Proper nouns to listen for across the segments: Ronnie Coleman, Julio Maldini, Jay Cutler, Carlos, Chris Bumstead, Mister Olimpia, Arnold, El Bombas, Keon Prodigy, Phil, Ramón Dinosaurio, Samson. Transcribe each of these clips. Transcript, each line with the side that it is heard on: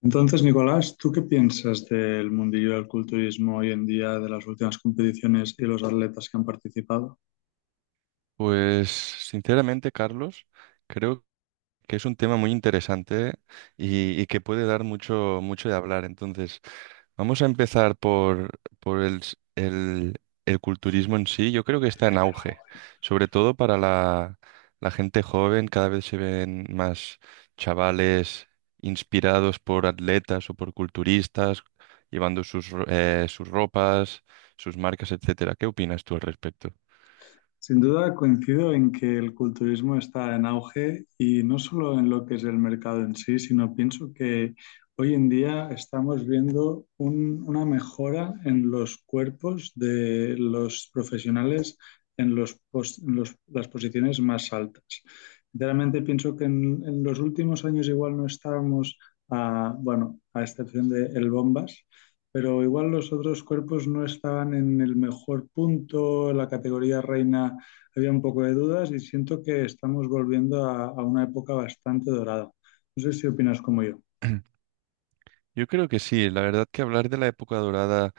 left: Entonces, Nicolás, ¿tú qué piensas del mundillo del culturismo hoy en día, de las últimas competiciones y los atletas que han participado?
right: Pues sinceramente, Carlos, creo que es un tema muy interesante y que puede dar mucho, mucho de hablar. Entonces, vamos a empezar por el culturismo en sí. Yo creo que está en auge, sobre todo para la gente joven. Cada vez se ven más chavales inspirados por atletas o por culturistas, llevando sus ropas, sus marcas, etcétera. ¿Qué opinas tú al respecto?
left: Sin duda coincido en que el culturismo está en auge y no solo en lo que es el mercado en sí, sino pienso que hoy en día estamos viendo una mejora en los cuerpos de los profesionales en, los pos- en los- las posiciones más altas. Sinceramente pienso que en los últimos años igual no estábamos, bueno, a excepción de El Bombas, pero igual los otros cuerpos no estaban en el mejor punto, la categoría reina había un poco de dudas y siento que estamos volviendo a una época bastante dorada. No sé si opinas como yo.
right: Yo creo que sí, la verdad que hablar de la época dorada,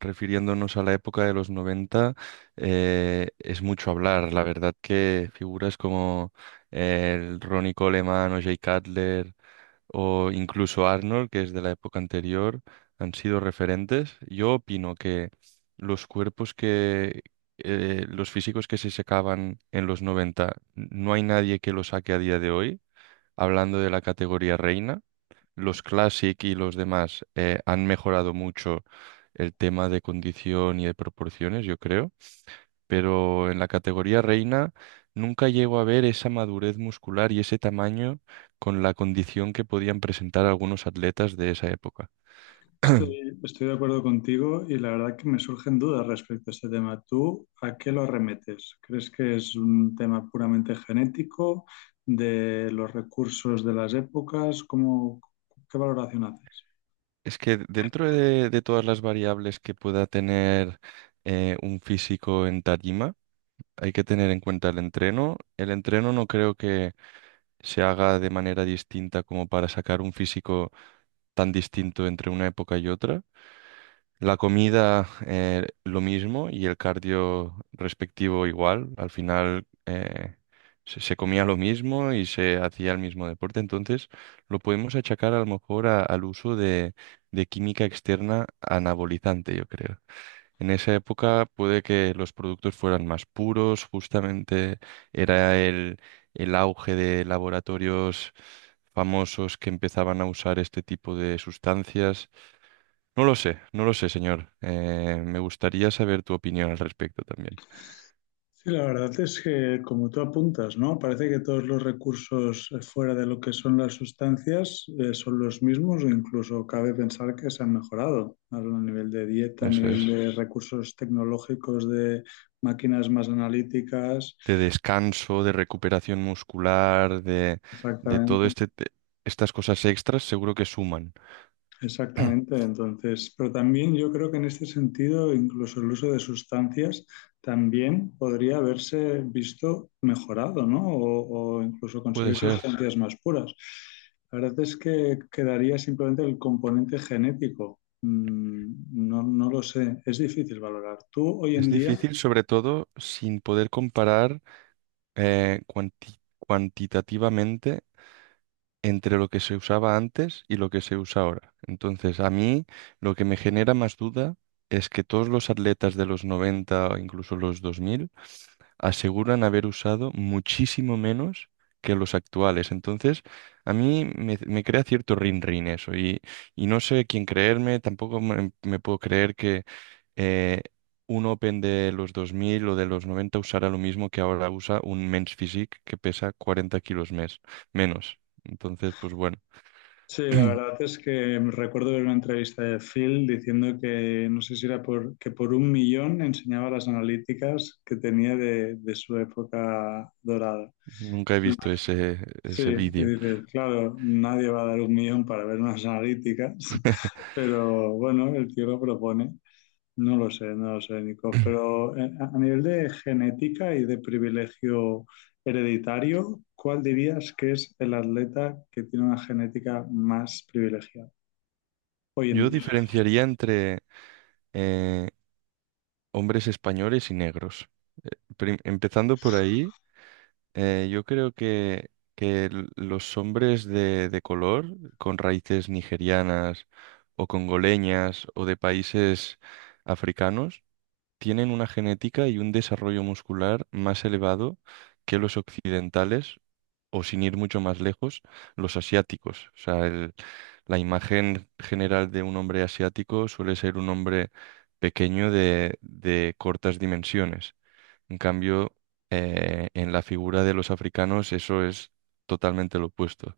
right: refiriéndonos a la época de los 90, es mucho hablar. La verdad que figuras como el Ronnie Coleman o Jay Cutler o incluso Arnold, que es de la época anterior, han sido referentes. Yo opino que los cuerpos que, los físicos que se sacaban en los 90, no hay nadie que los saque a día de hoy, hablando de la categoría reina, los Classic y los demás han mejorado mucho el tema de condición y de proporciones, yo creo, pero en la categoría reina nunca llego a ver esa madurez muscular y ese tamaño con la condición que podían presentar algunos atletas de esa época.
left: Estoy de acuerdo contigo y la verdad que me surgen dudas respecto a este tema. ¿Tú a qué lo arremetes? ¿Crees que es un tema puramente genético, de los recursos de las épocas? ¿Cómo, qué valoración haces?
right: Es que dentro de todas las variables que pueda tener un físico en tarima, hay que tener en cuenta el entreno. El entreno no creo que se haga de manera distinta como para sacar un físico tan distinto entre una época y otra. La comida, lo mismo, y el cardio respectivo igual. Al final, se comía lo mismo y se hacía el mismo deporte. Entonces, lo podemos achacar a lo mejor al uso de química externa anabolizante, yo creo. En esa época puede que los productos fueran más puros, justamente era el auge de laboratorios famosos que empezaban a usar este tipo de sustancias. No lo sé, no lo sé, señor. Me gustaría saber tu opinión al respecto también.
left: Sí, la verdad es que, como tú apuntas, ¿no? Parece que todos los recursos fuera de lo que son las sustancias, son los mismos o incluso cabe pensar que se han mejorado a nivel de dieta, a
right: Eso
left: nivel
right: es.
left: de recursos tecnológicos, de máquinas más analíticas.
right: De descanso, de recuperación muscular, de, de todo
left: Exactamente.
right: este, te- estas cosas extras, seguro que suman.
left: Exactamente, entonces, pero también yo creo que en este sentido, incluso el uso de sustancias también podría haberse visto mejorado, ¿no? O incluso
right: Puede
left: conseguir
right: ser.
left: sustancias más puras. La verdad es que quedaría simplemente el componente genético. No, no lo sé, es difícil valorar. Tú hoy
right: Es
left: en día,
right: difícil, sobre todo, sin poder comparar cuantitativamente entre lo que se usaba antes y lo que se usa ahora. Entonces, a mí lo que me genera más duda es que todos los atletas de los 90 o incluso los 2000 aseguran haber usado muchísimo menos que los actuales. Entonces, a mí me crea cierto rin-rin eso y no sé quién creerme, tampoco me puedo creer que eh, un Open de los 2000 o de los 90 usará lo mismo que ahora usa un Men's Physique que pesa 40 kilos menos. Entonces, pues bueno,
left: sí, la verdad es que recuerdo ver una entrevista de Phil diciendo que no sé si era que por 1 millón enseñaba las analíticas que tenía de su época dorada.
right: nunca he visto ese,
left: Sí,
right: ese
left: y
right: vídeo.
left: dices, claro, nadie va a dar 1 millón para ver unas analíticas, pero bueno, el tío lo propone. No lo sé, no lo sé, Nico, pero a nivel de genética y de privilegio hereditario, ¿cuál dirías que es el atleta que tiene una genética más privilegiada hoy en
right: Yo
left: día?
right: diferenciaría entre eh, hombres españoles y negros. Eh, Empezando por ahí, yo creo que los hombres de color con raíces nigerianas o congoleñas o de países africanos tienen una genética y un desarrollo muscular más elevado que los occidentales o, sin ir mucho más lejos, los asiáticos. O sea, la imagen general de un hombre asiático suele ser un hombre pequeño de cortas dimensiones. En cambio, en la figura de los africanos eso es totalmente lo opuesto.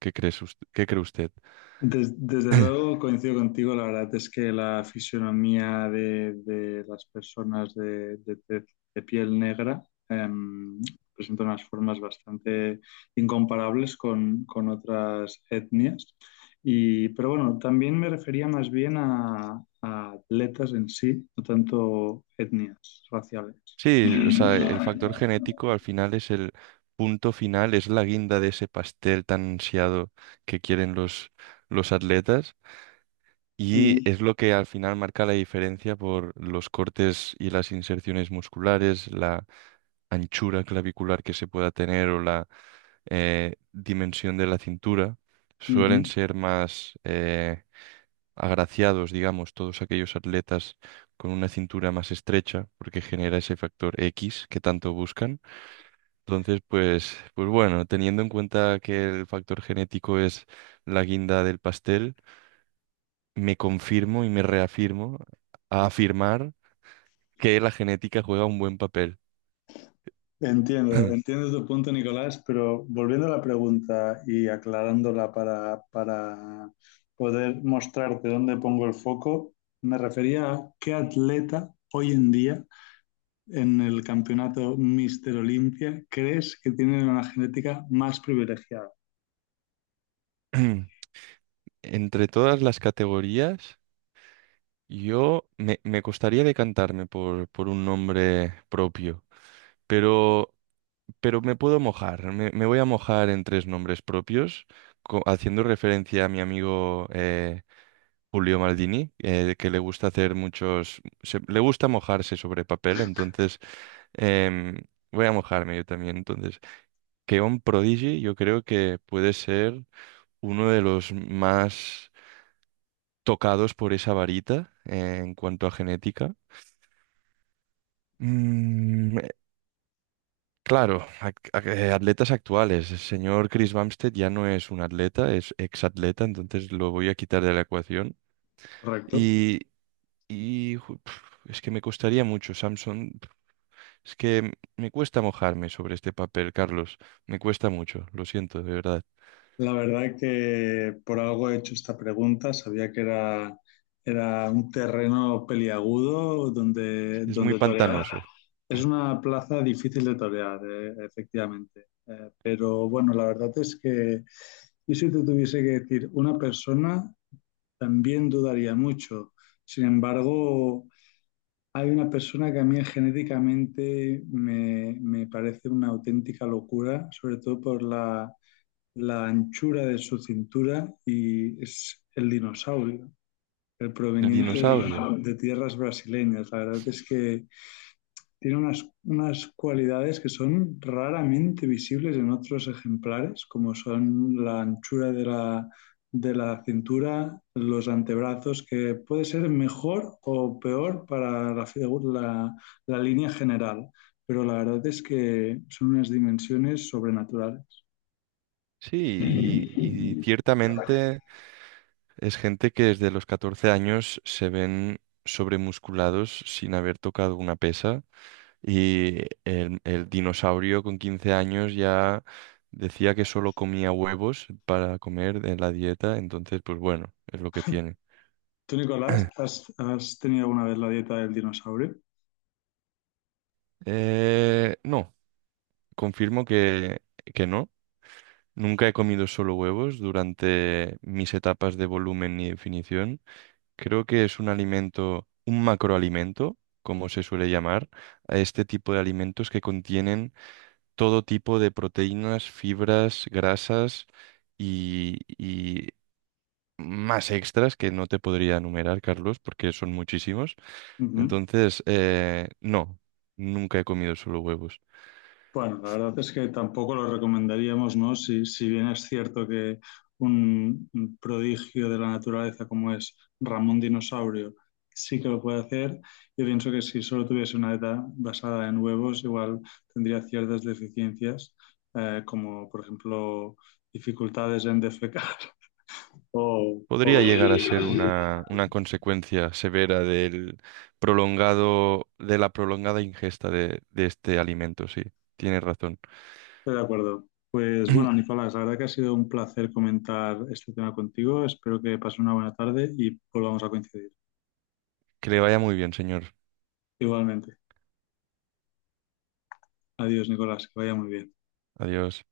right: ¿Qué cree usted?
left: Desde luego coincido contigo, la verdad es que la fisionomía de las personas de piel negra em, presenta unas formas bastante incomparables con otras etnias. Pero bueno, también me refería más bien a atletas en sí, no tanto etnias raciales.
right: Sí, o sea, el factor genético al final es el punto final, es la guinda de ese pastel tan ansiado que quieren los atletas, y
left: Y
right: es lo que al final marca la diferencia por los cortes y las inserciones musculares, la anchura clavicular que se pueda tener o la dimensión de la cintura. Suelen
left: Ujú.
right: ser más... agraciados, digamos, todos aquellos atletas con una cintura más estrecha, porque genera ese factor X que tanto buscan. Entonces, pues bueno, teniendo en cuenta que el factor genético es la guinda del pastel, me confirmo y me reafirmo a afirmar que la genética juega un buen papel.
left: Entiendo tu punto, Nicolás, pero volviendo a la pregunta y aclarándola para poder mostrarte dónde pongo el foco, me refería a qué atleta hoy en día en el campeonato Mister Olimpia crees que tiene una genética más privilegiada,
right: Entre todas las categorías, yo me costaría decantarme por un nombre propio, pero me puedo mojar. Me voy a mojar en tres nombres propios, haciendo referencia a mi amigo Julio Maldini, que le gusta hacer muchos, le gusta mojarse sobre papel, entonces em, voy a mojarme yo también. Entonces, Keon Prodigy yo creo que puede ser uno de los más tocados por esa varita, en cuanto a genética. Mm, Claro, atletas actuales. El señor Chris Bumstead ya no es un atleta, es exatleta, entonces lo voy a quitar de la ecuación.
left: ¿correcto?
right: Y, es que me costaría mucho, Samson. Es que me cuesta mojarme sobre este papel, Carlos. Me cuesta mucho, lo siento, de verdad.
left: La verdad que por algo he hecho esta pregunta, sabía que era un terreno peliagudo donde,
right: Es muy
left: donde torear.
right: pantanoso.
left: Es una plaza difícil de torear, efectivamente. Pero bueno, la verdad es que yo si te tuviese que decir una persona, también dudaría mucho. Sin embargo, hay una persona que a mí genéticamente me parece una auténtica locura, sobre todo por la anchura de su cintura y es el dinosaurio, el
right: El
left: proveniente
right: dinosaurio.
left: de tierras brasileñas. La verdad es que tiene unas cualidades que son raramente visibles en otros ejemplares, como son la anchura de la cintura, los antebrazos, que puede ser mejor o peor para la línea general, pero la verdad es que son unas dimensiones sobrenaturales.
right: Sí, y ciertamente es gente que desde los 14 años se ven sobremusculados sin haber tocado una pesa. Y el dinosaurio con 15 años ya decía que solo comía huevos para comer en la dieta, entonces pues bueno, es lo que tiene.
left: Tú, Nicolás, ¿has tenido alguna vez la dieta del dinosaurio?
right: No, confirmo que no. Nunca he comido solo huevos durante mis etapas de volumen y definición. Creo que es un alimento, un macroalimento, como se suele llamar, a este tipo de alimentos que contienen todo tipo de proteínas, fibras, grasas y más extras que no te podría enumerar, Carlos, porque son muchísimos.
left: Ujú.
right: Entonces, no, nunca he comido solo huevos.
left: Bueno, la verdad es que tampoco lo recomendaríamos, ¿no? Si bien es cierto que un prodigio de la naturaleza como es Ramón Dinosaurio sí que lo puede hacer, yo pienso que si solo tuviese una dieta basada en huevos, igual tendría ciertas deficiencias, como por ejemplo dificultades en defecar. O, o-
right: Podría llegar a ser una consecuencia severa del prolongado, de la prolongada ingesta de este alimento, sí. Tiene razón.
left: Estoy de acuerdo. Pues bueno, Nicolás, la verdad que ha sido un placer comentar este tema contigo. Espero que pases una buena tarde y volvamos a coincidir.
right: Que le vaya muy bien, señor.
left: Igualmente. Adiós, Nicolás, que vaya muy bien.
right: Adiós.